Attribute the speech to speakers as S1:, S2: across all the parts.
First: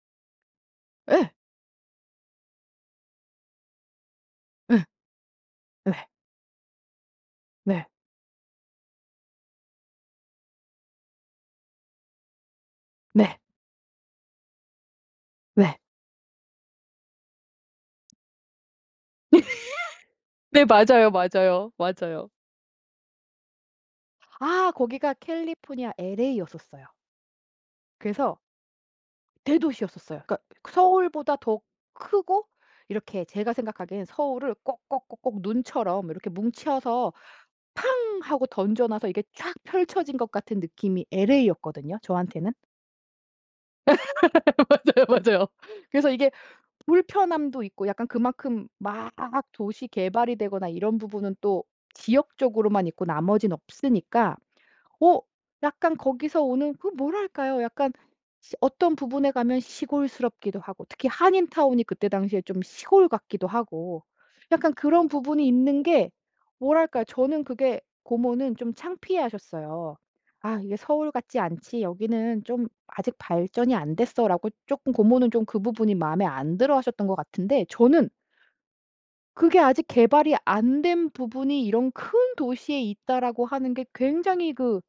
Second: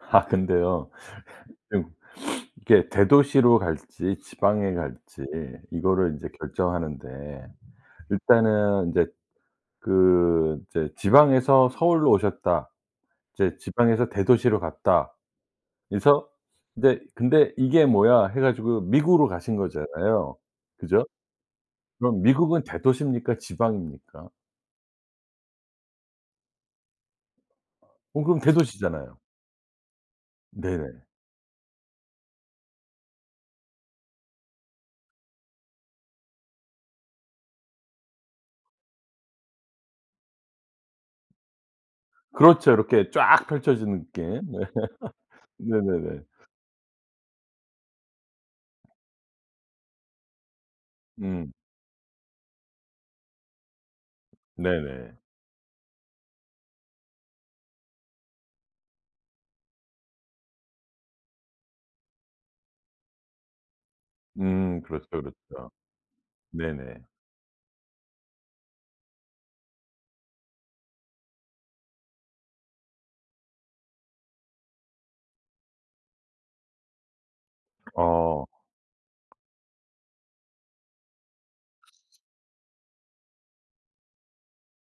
S1: 근데요.
S2: 예.
S1: 음 이게 대도시로 갈지 지방에
S2: 예.
S1: 갈지
S2: 예.
S1: 이거를 인제 결정하는데
S2: 네.
S1: 일단은 이제 그 이제 지방에서 서울로 오셨다
S2: 네.
S1: 이제 지방에서 대도시로 갔다
S2: 네.
S1: 그래서 근데 '근데 이게 뭐야.' 해 가지고 미국으로 가신 거잖아요.
S2: 네.
S1: 그죠?
S2: 맞아요, 맞아요,
S1: 그럼
S2: 맞아요.
S1: 미국은 대도시입니까 지방입니까?
S2: 아 거기가 캘리포니아 엘에이였었어요.
S1: 어
S2: 그래서
S1: 그럼 대도시잖아요.
S2: 대도시였었어요. 그러니까
S1: 네.
S2: 서울보다 더 크고 이렇게 제가 생각하기엔 서울을 꼭꼭꼭꼭 눈처럼 이렇게 뭉쳐서 팡 하고 던져놔서 이게 쫙 펼쳐진 것 같은 느낌이 엘에이였거든요, 저한테는.
S1: 그렇죠. 이렇게 쫙 펼쳐지는 게. 네.
S2: 맞아요, 맞아요. 그래서
S1: 네네네.
S2: 이게 불편함도 있고 약간 그만큼 막 도시 개발이 되거나 이런 부분은
S1: 음.
S2: 또 지역적으로만 있고 나머지는 없으니까 어
S1: 네네.
S2: 약간 거기서 오는 그 뭐랄까요? 약간 시 어떤 부분에 가면 시골스럽기도 하고 특히 한인 타운이 그때 당시에 좀 시골 같기도 하고 약간
S1: 음
S2: 그런
S1: 그렇죠,
S2: 부분이
S1: 그렇죠.
S2: 있는 게 뭐랄까요?
S1: 네네.
S2: 저는 그게 고모는 좀 창피해하셨어요. "아 이게 서울 같지 않지. 여기는 좀 아직 발전이 안 됐어."라고 쪼끔 고모는 좀 그 부분이 마음에 안 들어하셨던 것 같은데 저는
S1: 어.
S2: 그게 아직 개발이 안 된 부분이 이런 큰 도시에 있다라고 하는 게 굉장히 그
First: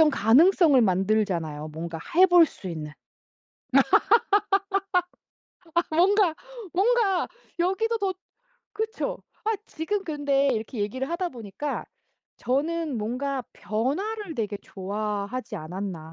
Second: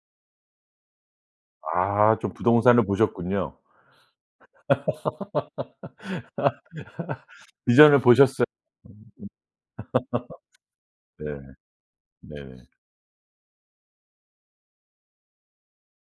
S2: 발전 가능성을 만들잖아요, 뭔가
S1: 아
S2: 해
S1: 좀
S2: 볼 수
S1: 부동산을
S2: 있는.
S1: 보셨군요.
S2: 뭔가, 뭔가 여기도
S1: 비전을
S2: 더
S1: 보셨어요.
S2: 그쵸. 아 지금 근데 이렇게
S1: [unintelligible]
S2: 얘기를 하다
S1: 네.
S2: 보니까
S1: 네.
S2: 저는 뭔가 변화를 되게 좋아하지 않았나.